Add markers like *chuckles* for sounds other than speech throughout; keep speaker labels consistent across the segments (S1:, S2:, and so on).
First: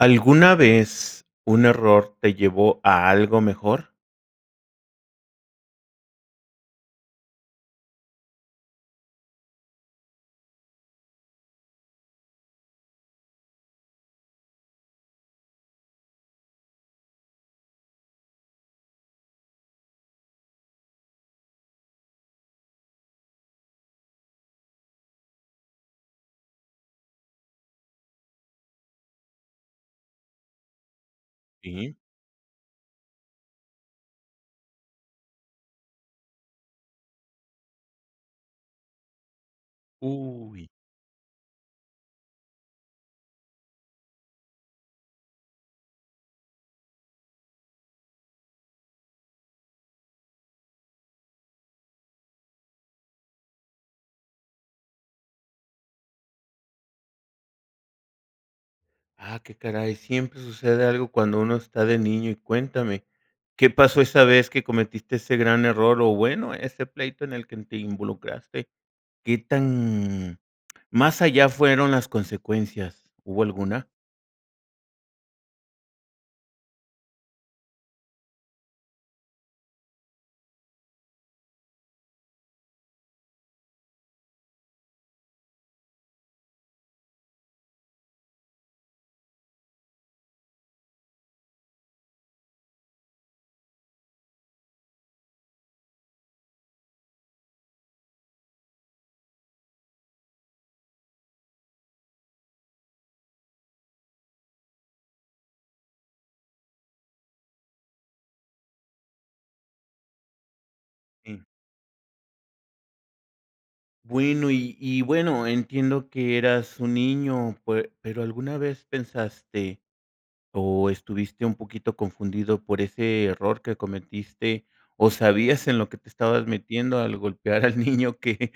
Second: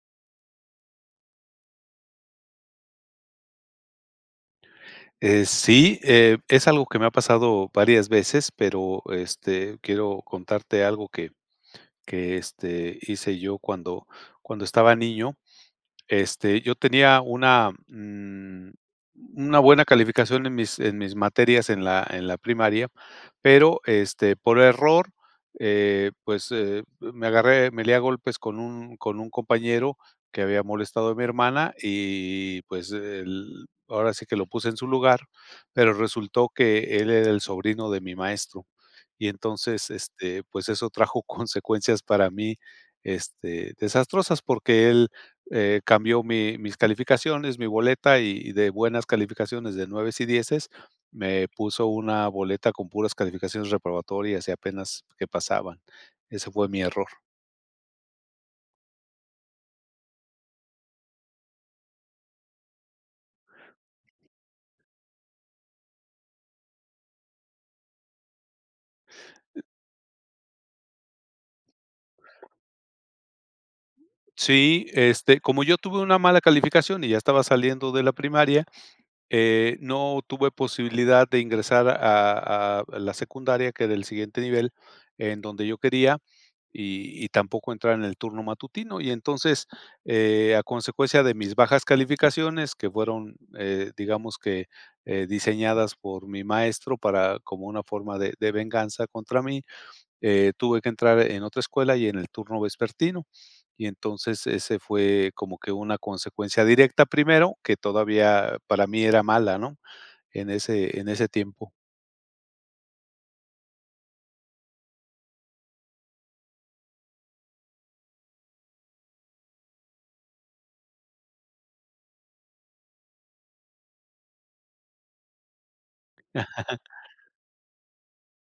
S1: ¿Alguna vez un error te llevó a algo mejor?
S2: Eh, sí, eh, es algo que me ha pasado varias veces, pero, este, quiero contarte algo que que, este, hice yo cuando cuando estaba niño. Este, yo tenía una, mm, una buena calificación en mis en mis materias en la en la primaria, pero, este ,por error, eh, pues me agarré me lié a golpes con un con un compañero que había molestado a mi hermana
S1: Sí.
S2: y pues él ahora sí que lo puse en su lugar, pero resultó que él era el sobrino de mi maestro, y entonces, este, pues,
S1: Uy.
S2: eso trajo consecuencias para mí, este, desastrosas porque él, eh, cambió mi mis calificaciones, mi boleta y y de buenas calificaciones de 9 y 10 me puso una boleta con puras calificaciones reprobatorias y apenas que pasaban. Ese fue mi error.
S1: Ah, qué caray. Siempre sucede algo cuando uno está de niño y cuéntame qué pasó esa vez que cometiste ese gran error o, bueno, este pleito en el que te involucraste. ¿Qué tan más allá fueron las consecuencias? ¿Hubo alguna?
S2: Sí, este, como yo tuve una mala calificación y ya estaba saliendo de la primaria, eh, no tuve posibilidad de ingresar a a la secundaria, que del siguiente nivel en donde yo quería y y tampoco entrar en el turno matutino. Y entonces, eh, a consecuencia de mis bajas calificaciones que fueron, eh, digamos que, eh, diseñadas por mi maestro para como una forma de de venganza contra mí, eh, tuve que entrar en otra escuela y en el turno vespertino. Y entonces, ese fue como que una consecuencia directa primero, que todavía para mí era mala, ¿no?, en ese en ese
S1: Sí.
S2: tiempo.
S1: Bueno, y y bueno, entiendo que eras un niño, pe pero, ¿alguna vez pensaste o estuviste un poquito confundido por ese error que cometiste o sabías en lo que te estabas
S2: *chuckles*
S1: metiendo al golpear al niño que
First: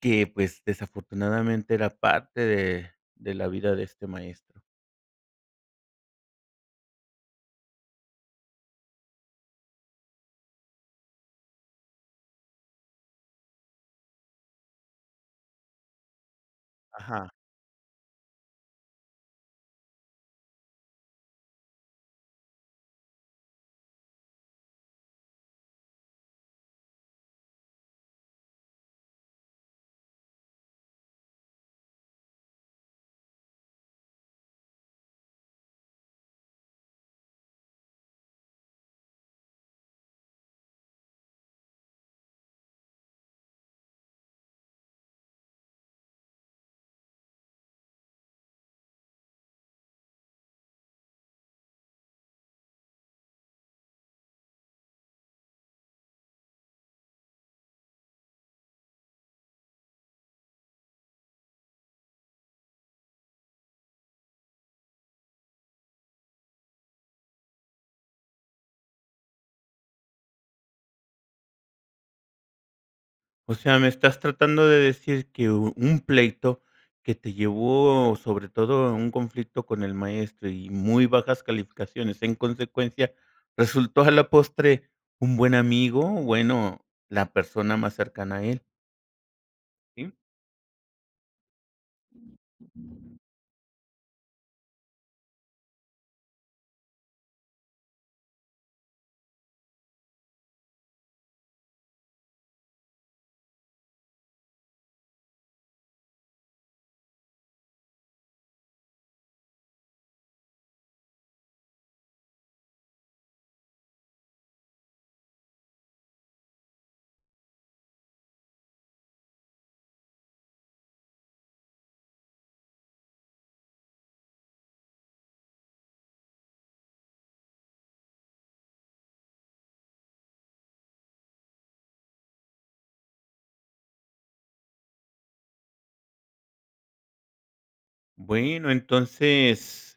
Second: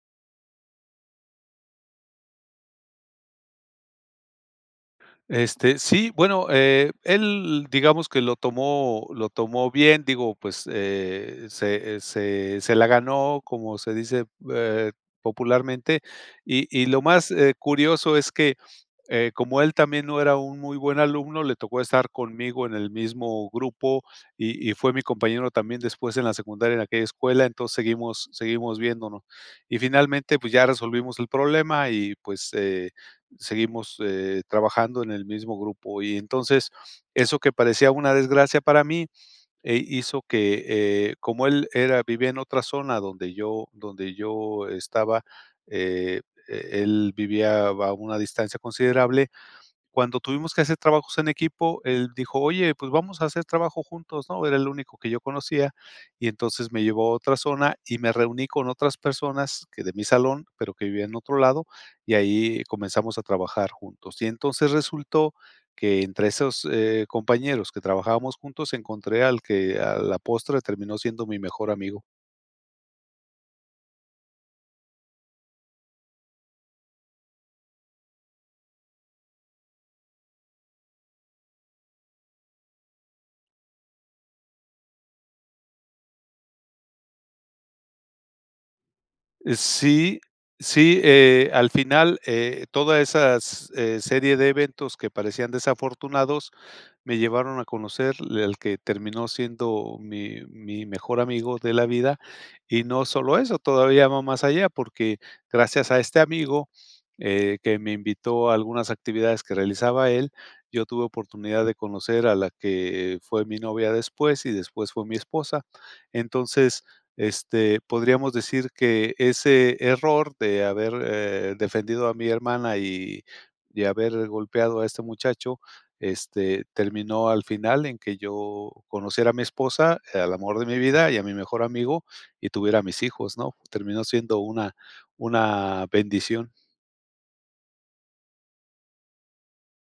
S1: que pues, desafortunadamente era parte de de la vida de este maestro?
S2: Este, sí, bueno, eh, él digamos, que lo tomó lo tomó bien, digo, pues, eh, se, eh, se se la ganó, como se dice, eh, popularmente. Y y, lo
S1: Ajá.
S2: más, eh, curioso es que, eh, como él también no era un muy buen alumno, le tocó estar conmigo en el mismo grupo y y fue mi compañero también después en la secundaria en aquella escuela, entonces seguimos seguimos viéndonos, y finalmente pues, ya resolvimos el problema y pues, eh, seguimos eh, trabajando en el mismo grupo y entonces, eso que parecía una desgracia para mí, eh, hizo que, eh, como él era vivía en otra zona, donde yo donde yo, estaba, eh, e él vivía a va una distancia considerable. Cuando tuvimos que hacer trabajos en equipo, él dijo: "Oye, pues vamos a hacer trabajo juntos, ¿no?" Era el único que yo conocía. Y entonces me llevó a otra zona, y me reuní con otras personas, que de mi salón, pero que vivía en otro lado, y ahí comenzamos a trabajar juntos. Y entonces resultó, que entre esos, eh, compañeros que trabajábamos juntos, encontré al que a la postre, terminó siendo mi mejor amigo.
S1: O sea, ¿me estás tratando de decir que u un pleito que te llevó sobre todo a un conflicto con el maestro y muy bajas calificaciones, en consecuencia, resultó a la postre un buen amigo? O bueno, la persona más cercana a él.
S2: Eh
S1: Sí.
S2: sí, sí, eh, al final, eh, todas esas, eh, serie de eventos que parecían desafortunados, me llevaron a conocer l el que terminó siendo mi mi mejor amigo de la vida. Y no solo eso, todavía va más allá, porque gracias a este amigo, eh, que me invitó a algunas actividades que realizaba él, yo tuve oportunidad de conocer a la que fue mi novia después, y después fue mi esposa. Entonces, este, podríamos decir que ese error de haber, eh, defendido a mi hermana y y de haber golpeado a este muchacho, este, terminó al final en que yo conociera a mi esposa, al amor de mi vida y a mi mejor amigo y tuviera a mis hijos, ¿no?, terminó siendo una una bendición.
S1: Bueno, entonces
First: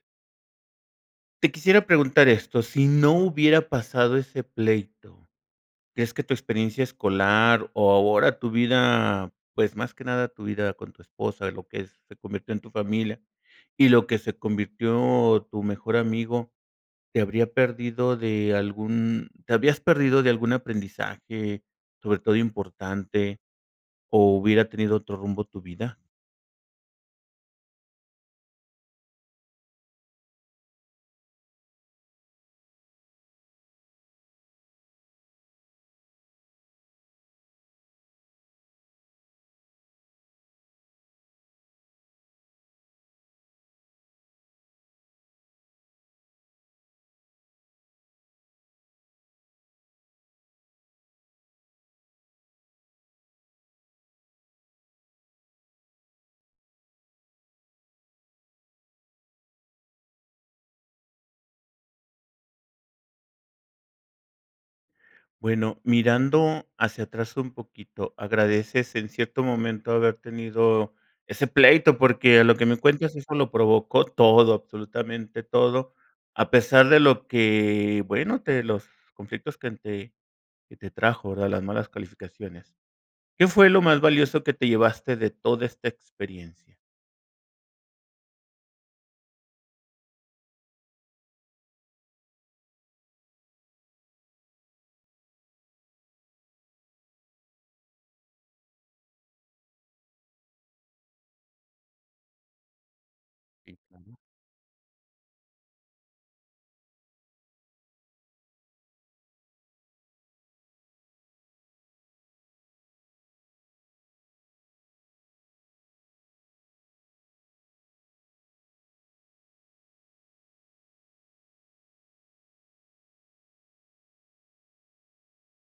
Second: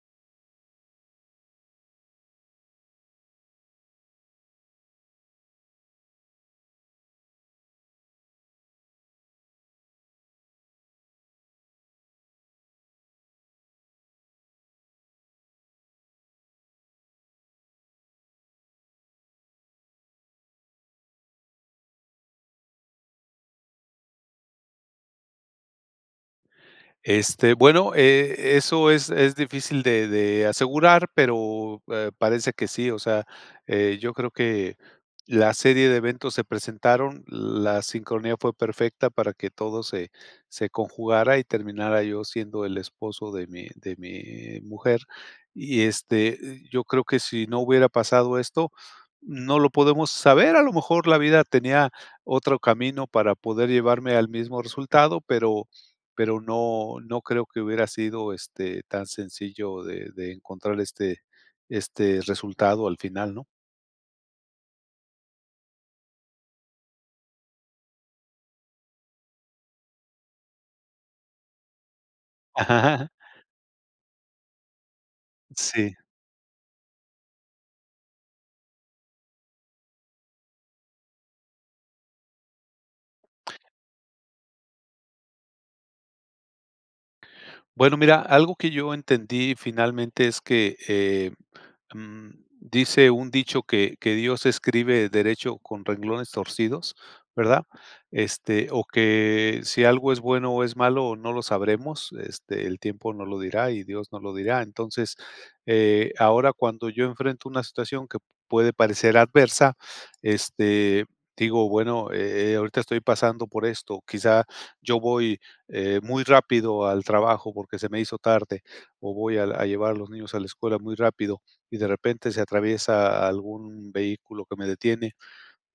S1: te quisiera preguntar esto. Sí no hubiera pasado ese pleito, ¿crees que tu experiencia escolar o ahora tu vida, pues, más que nada tu vida con tu esposa, lo que se convirtió en tu familia, y lo que se convirtió en tu mejor amigo, te habrías perdido de algún te habrías perdido de algún aprendizaje, sobre todo importante, o hubiera tenido otro rumbo tu vida?
S2: Este. Bueno, eh, eso es es, difícil de de, asegurar, pero, eh, parece que sí. O sea, eh, yo creo que, la serie de eventos se presentaron. La sincronía fue perfecta, para que todo se se, conjugara y terminara, yo siendo el esposo de mí de mí mujer. Y, este, yo creo que sí no hubiera pasado esto, no lo podemos saber, a lo mejor la vida tenía, otro camino para poder llevarme al mismo resultado, pero pero, no no creo que hubiera sido, este, tan sencillo de de encontrar, este este resultado al final, ¿no?
S1: Bueno, mirando hacia atrás un poquito, ¿agradeces en cierto momento haber tenido ese pleito? Porque, a
S2: Ah.
S1: lo que me
S2: *chuckles*
S1: cuentas, eso lo provocó todo, absolutamente todo,
S2: Sí.
S1: a pesar de lo que, bueno, de los conflictos que te que te trajo, ¿verdad? Las malas calificaciones, ¿qué fue lo más valioso que te llevaste de toda esta experiencia?
S2: Bueno, mira, algo que yo entendí finalmente es que, em, dice un dicho que que Dios escribe derecho con renglones torcidos, ¿verdad? Este o que si algo es bueno o es malo, no lo sabremos. Este, el tiempo no lo dirá
S1: Sí,
S2: y Dios
S1: claro.
S2: nos lo dirá. Entonces, eh, ahora, cuando yo enfrento una situación que puede parecer adversa, este, digo: "Bueno, eh, ahorita estoy pasando por esto. Quizá yo voy, eh, muy rápido al trabajo, porque se me hizo tarde o voy al a llevar a los niños a la escuela muy rápido y de repente se atraviesa algún vehículo que me detiene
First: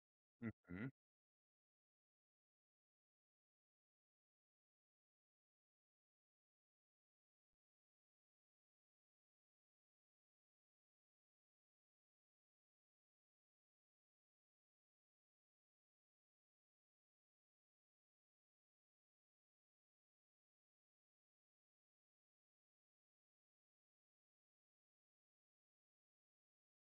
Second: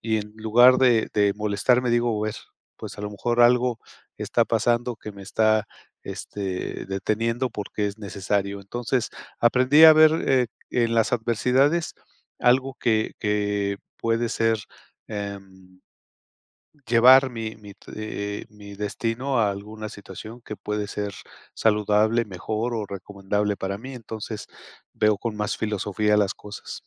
S2: y, en lugar
S1: Ujú.
S2: de de molestarme, digo: "A ver, pues, a lo mejor algo está pasando, que me está, este, deteniendo porque es necesario". Entonces aprendí a ver, eh, en las adversidades algo que que puede ser, em llevar mi mi, t eh eh, mi destino a alguna situación que puede ser saludable, mejor o recomendable para mí. Entonces veo con más filosofía las cosas.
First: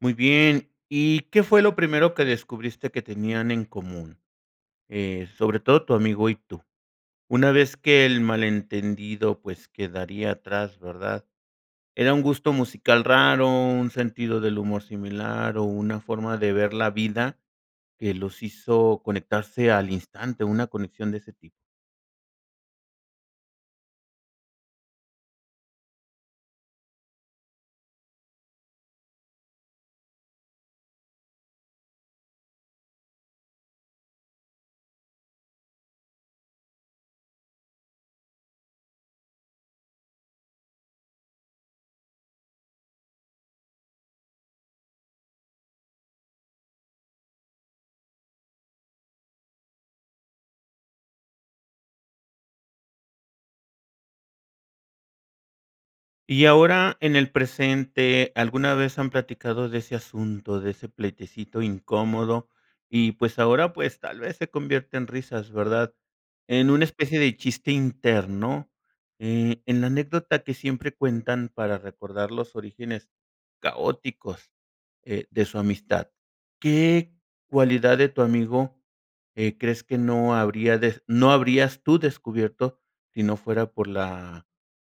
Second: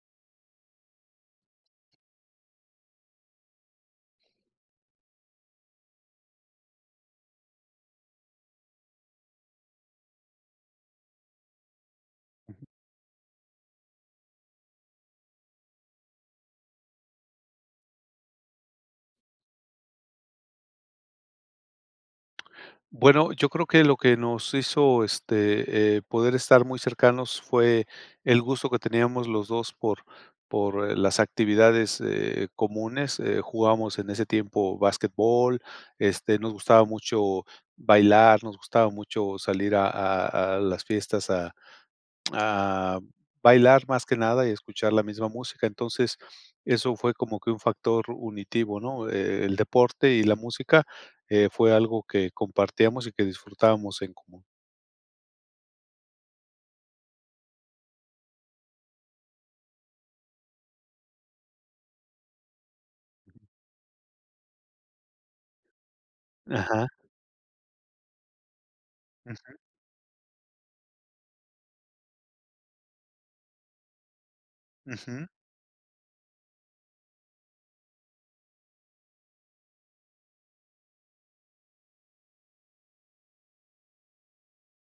S1: Muy bien, ¿y qué fue lo primero que descubriste que tenían en común? Eh, sobre todo tu amigo y tú. Una vez que el malentendido, pues, quedaría atrás, ¿verdad? Era un gusto
S2: Ujú.
S1: musical raro, un sentido del humor similar, o, ¿una forma de ver la vida que los hizo conectarse al instante, una conexión de ese tipo?
S2: Bueno, yo creo que lo que nos hizo, este, eh, poder estar muy cercanos fue el gusto que teníamos los 2, por por, eh, las actividades, eh, comunes. Eh, jugábamos en ese tiempo basquetbol, este, nos gustaba mucho bailar, nos gustaba mucho salir a a a las fiestas a a bailar más que nada y escuchar la misma música. Entonces, eso fue como que un factor unitivo, ¿no? E el deporte y la música, eh, fue algo que compartíamos y que disfrutábamos en común.
S1: Y ahora en el presente, ¿alguna vez han platicado de ese asunto, de ese pleitecito incómodo? Y, pues ahora, pues, tal vez se convierte en risas, ¿verdad? En una
S2: Ajá.
S1: especie de chiste interno,
S2: Ujú.
S1: eh, en la anécdota que siempre cuentan para recordar los orígenes caóticos,
S2: Ujú.
S1: eh, de su amistad, ¿qué cualidad de tu amigo, eh, crees que no habría des no habrías tú descubierto, sí no fuera por la,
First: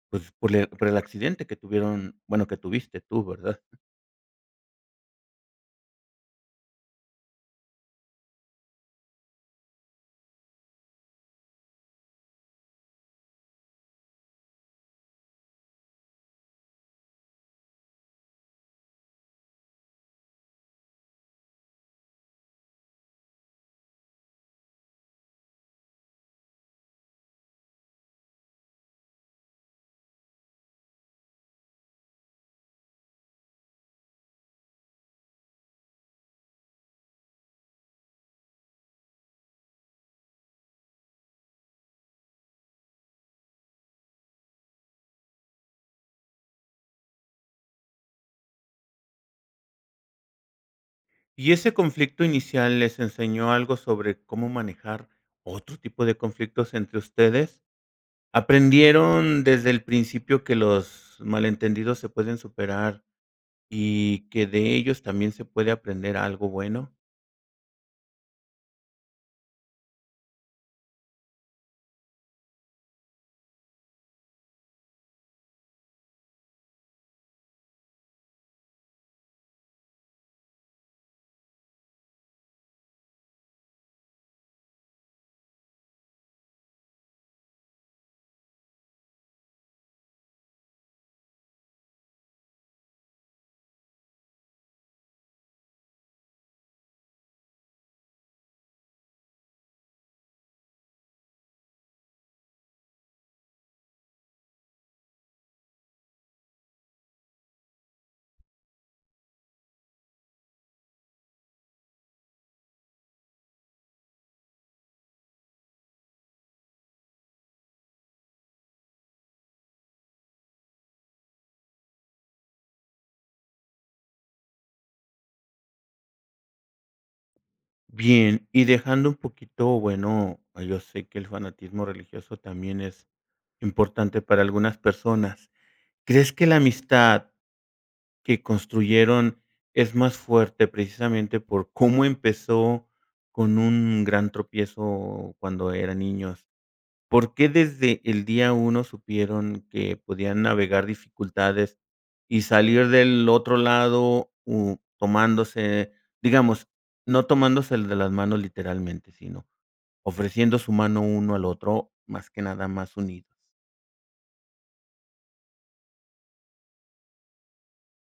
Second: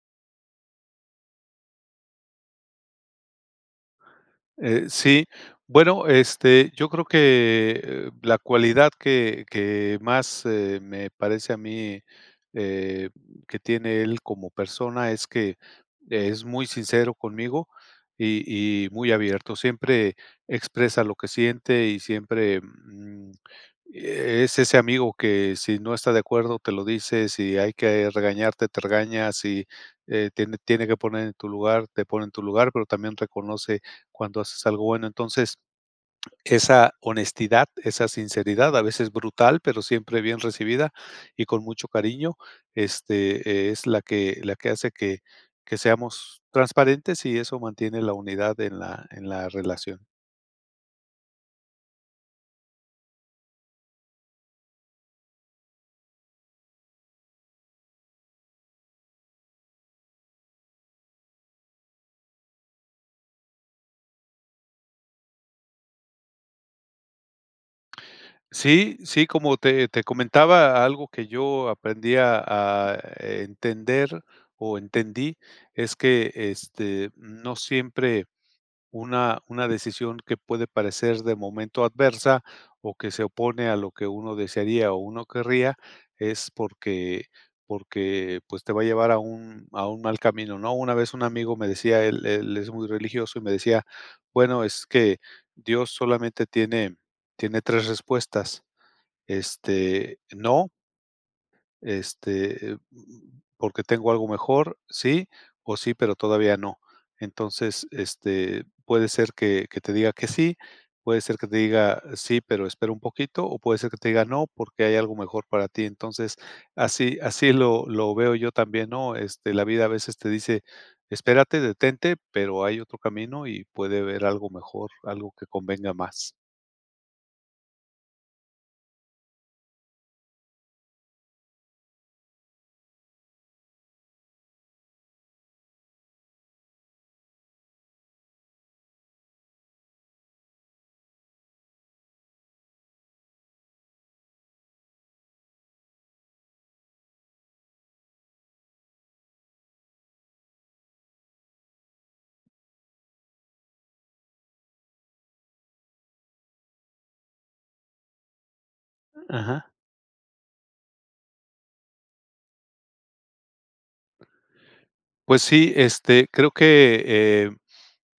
S1: pues, por el accidente que tuvieron, bueno, que tuviste tú, verdad?
S2: Eh, sí, bueno, este, yo creo que, eh, la cualidad que que más, eh, me parece a mí, eh, que tiene él como persona, es que es muy sincero conmigo y y, muy abierto. Siempre expresa lo que siente y siempre, mm, es ese amigo que si no está de acuerdo, te lo dice, si hay que regañarte, te regaña, si, eh, tiene tiene que poner en tu lugar, te pone en tu lugar, pero también reconoce cuando haces algo bueno. Entonces, esa honestidad, esa sinceridad a veces brutal, pero siempre bien recibida y con mucho cariño, este, es la que la que hace que que seamos transparentes y eso mantiene la unidad en la en la relación.
S1: Y ese conflicto inicial, ¿les enseñó algo sobre cómo manejar otro tipo de conflictos entre ustedes? ¿Aprendieron desde el principio que los malentendidos se pueden superar y que de ellos también se puede aprender algo bueno?
S2: Sí sí, como te te comentaba algo que yo aprendí a a entender, o entendí, es que, este, no siempre, una una decisión que puede parecer de momento adversa, o que se opone a lo que uno desearía o uno querría, es porque porque pues, te va a llevar a un a un mal camino, ¿no? Una vez un amigo me decía, él él es muy religioso, y me decía: "Bueno, es que Dios solamente tiene tiene 3, respuestas, este, no" "este, mm, porque tengo algo mejor, sí, o sí, pero todavía no", entonces este, puede ser que que te diga que sí, puede ser que te diga "Sí, pero, espera un poquito" o puede ser que te diga "No, porque, hay algo mejor para ti", entonces así así lo lo veo yo también, ¿no?, este, la vida a veces te dice: "Espérate, detente", pero, hay otro camino y puede haber algo mejor, algo que convenga más.
S1: Bien, y dejando un poquito, bueno, yo sé que el fanatismo religioso también es importante para algunas personas, ¿crees que la amistad que construyeron es más fuerte precisamente por cómo empezó, con un gran tropiezo cuando eran niños? ¿Por qué desde el día 1 supieron que podían navegar dificultades y salir del otro lado, mm, tomándose, digamos, no tomándose el de las manos literalmente, sino
S2: Ajá.
S1: ofreciendo su mano uno al otro, más que nada más unidos?
S2: Pues sí, este, creo que, eh,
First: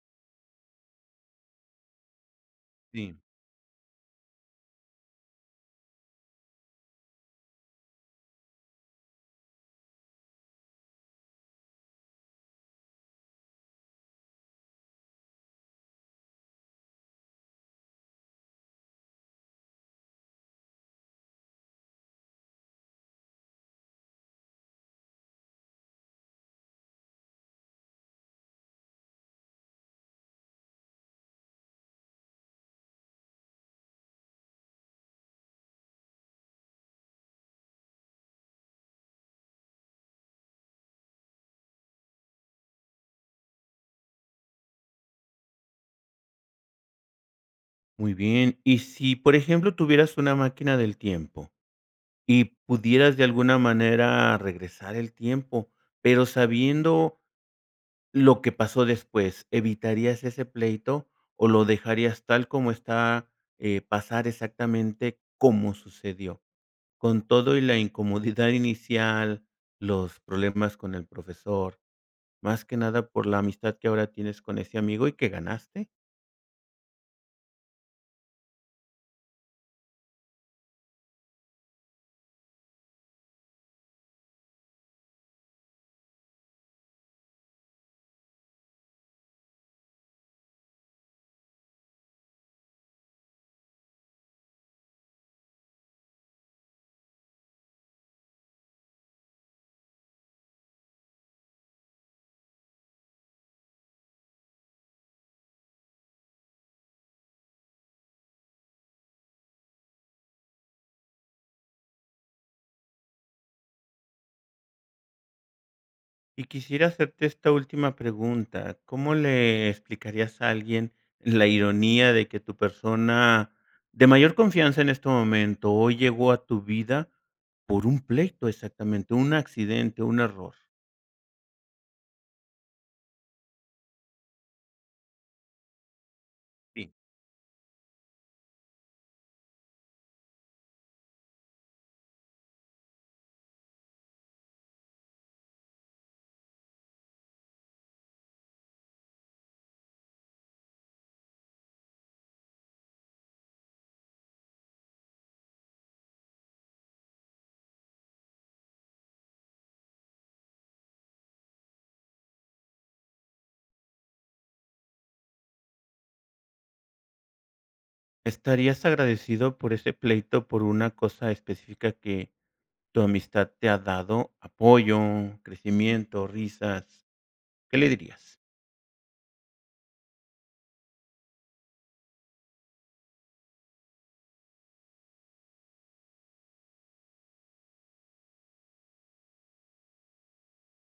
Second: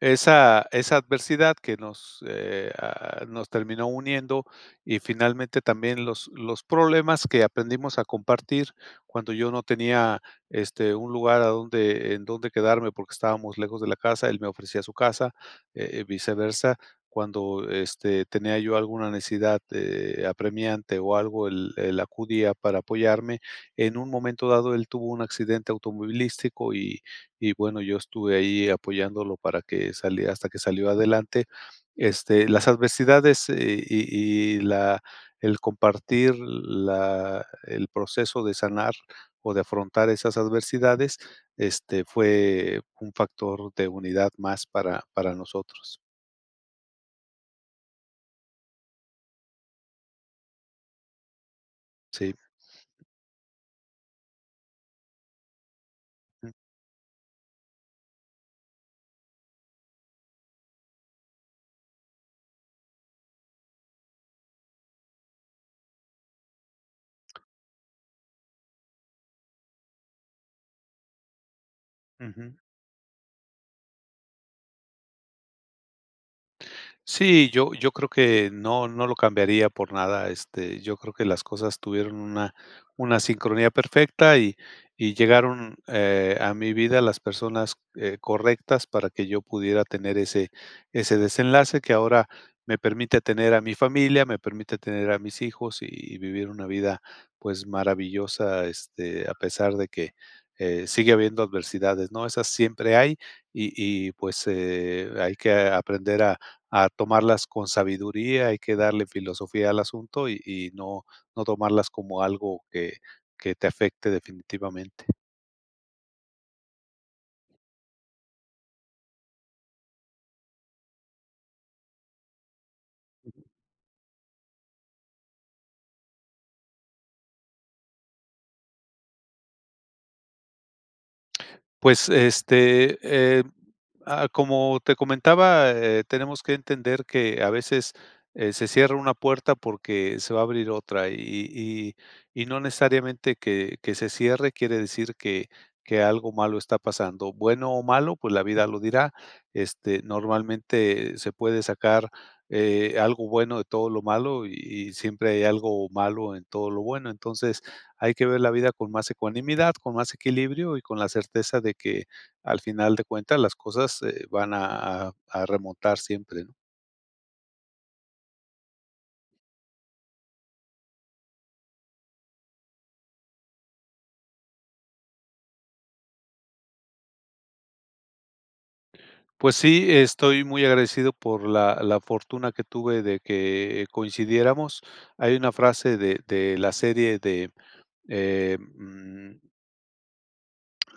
S2: esa esa adversidad que nos, eh,
S1: Sí.
S2: ah, nos terminó uniendo y, finalmente, también los los problemas que aprendimos a compartir cuando yo no tenía, este, un lugar a donde en donde quedarme porque estábamos lejos de la casa, él me ofrecía su casa, eh, y viceversa. Cuando, este, tenía yo alguna necesidad, de apremiante o algo, él él acudía para apoyarme, en un momento dado, él tuvo un accidente automovilístico y y bueno, yo estuve ahí apoyándolo para que salie hasta que salió adelante. Este, las adversidades y y la el compartir la el proceso de sanar o de afrontar esas adversidades, este, fue un factor de unidad más para para nosotros.
S1: Muy bien. Y si, por ejemplo, tuvieras una máquina del tiempo
S2: Sí.
S1: y pudieras de alguna manera regresar el tiempo, pero
S2: Ujú.
S1: sabiendo lo que pasó después, ¿evitarías ese pleito, o lo dejarías tal como está, eh, pasar exactamente como sucedió con todo y la incomodidad inicial, los problemas con el profesor,
S2: Ujú.
S1: más que nada por la amistad que ahora tienes con ese amigo y que ganaste?
S2: Sí, yo yo creo que no no lo cambiaría por nada, este, yo creo que las cosas tuvieron una una sincronía perfecta, y y llegaron, eh, a mi vida las personas, eh, correctas para que yo pudiera tener ese ese desenlace que ahora me permite tener a mi familia, me permite tener a mis hijos y vivir una vida, pues, maravillosa, este, a pesar de que, eh, sigue habiendo adversidades, ¿no? Esas siempre hay, y y pues, eh hay que aprender a a tomarlas con sabiduría, hay que darle filosofía al asunto y y no no tomarlas como algo que que te afecte definitivamente.
S1: Y quisiera hacerte esta última pregunta, ¿cómo le explicarías a alguien la ironía de que tu
S2: Ujú.
S1: persona de mayor confianza en este momento, hoy llegó a tu vida por un pleito, exactamente un accidente, un error?
S2: Pues este, eh, ah, como te comentaba, eh, tenemos que
S1: Sí.
S2: entender que a veces, eh, se cierra una puerta porque se va a abrir otra y y y no necesariamente que que se cierre quiere decir que que algo malo está pasando, bueno o malo, pues, la vida lo dirá, este, normalmente se puede sacar, eh, algo bueno de todo lo malo y y siempre hay algo malo en todo lo bueno, entonces hay que ver la vida con más ecuanimidad, con más equilibrio y con la certeza de que al final de cuentas las cosas, eh, van a a a remontar siempre, ¿no?
S1: Estarías agradecido por ese pleito por una cosa específica que tu amistad te ha dado, apoyo, crecimiento, risas, ¿qué le dirías?
S2: Pues sí, estoy muy agradecido por la la fortuna que tuve de que, eh, coincidiéramos. Hay una frase de de la serie de, em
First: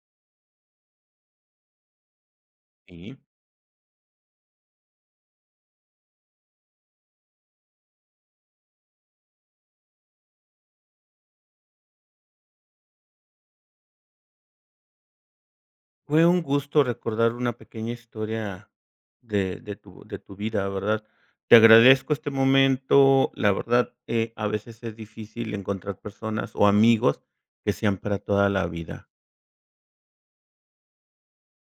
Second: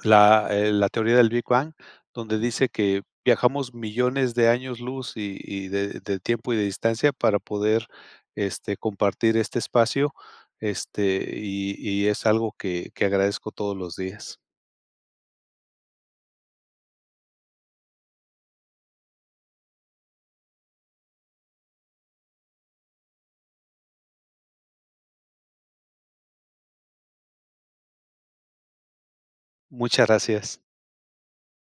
S2: la, eh, La teoría del Big Bang, donde dice que
S1: Sí.
S2: viajamos millones de años luz y y de de tiempo y de distancia para poder, este, compartir, este espacio, este y y es algo que que agradezco todos los días.
S1: Fue un gusto recordar una pequeña historia de de tu de tu vida, ¿verdad? Te agradezco este momento, la verdad, eh, a veces es difícil encontrar personas o amigos que sean para toda la vida.
S2: Muchas gracias.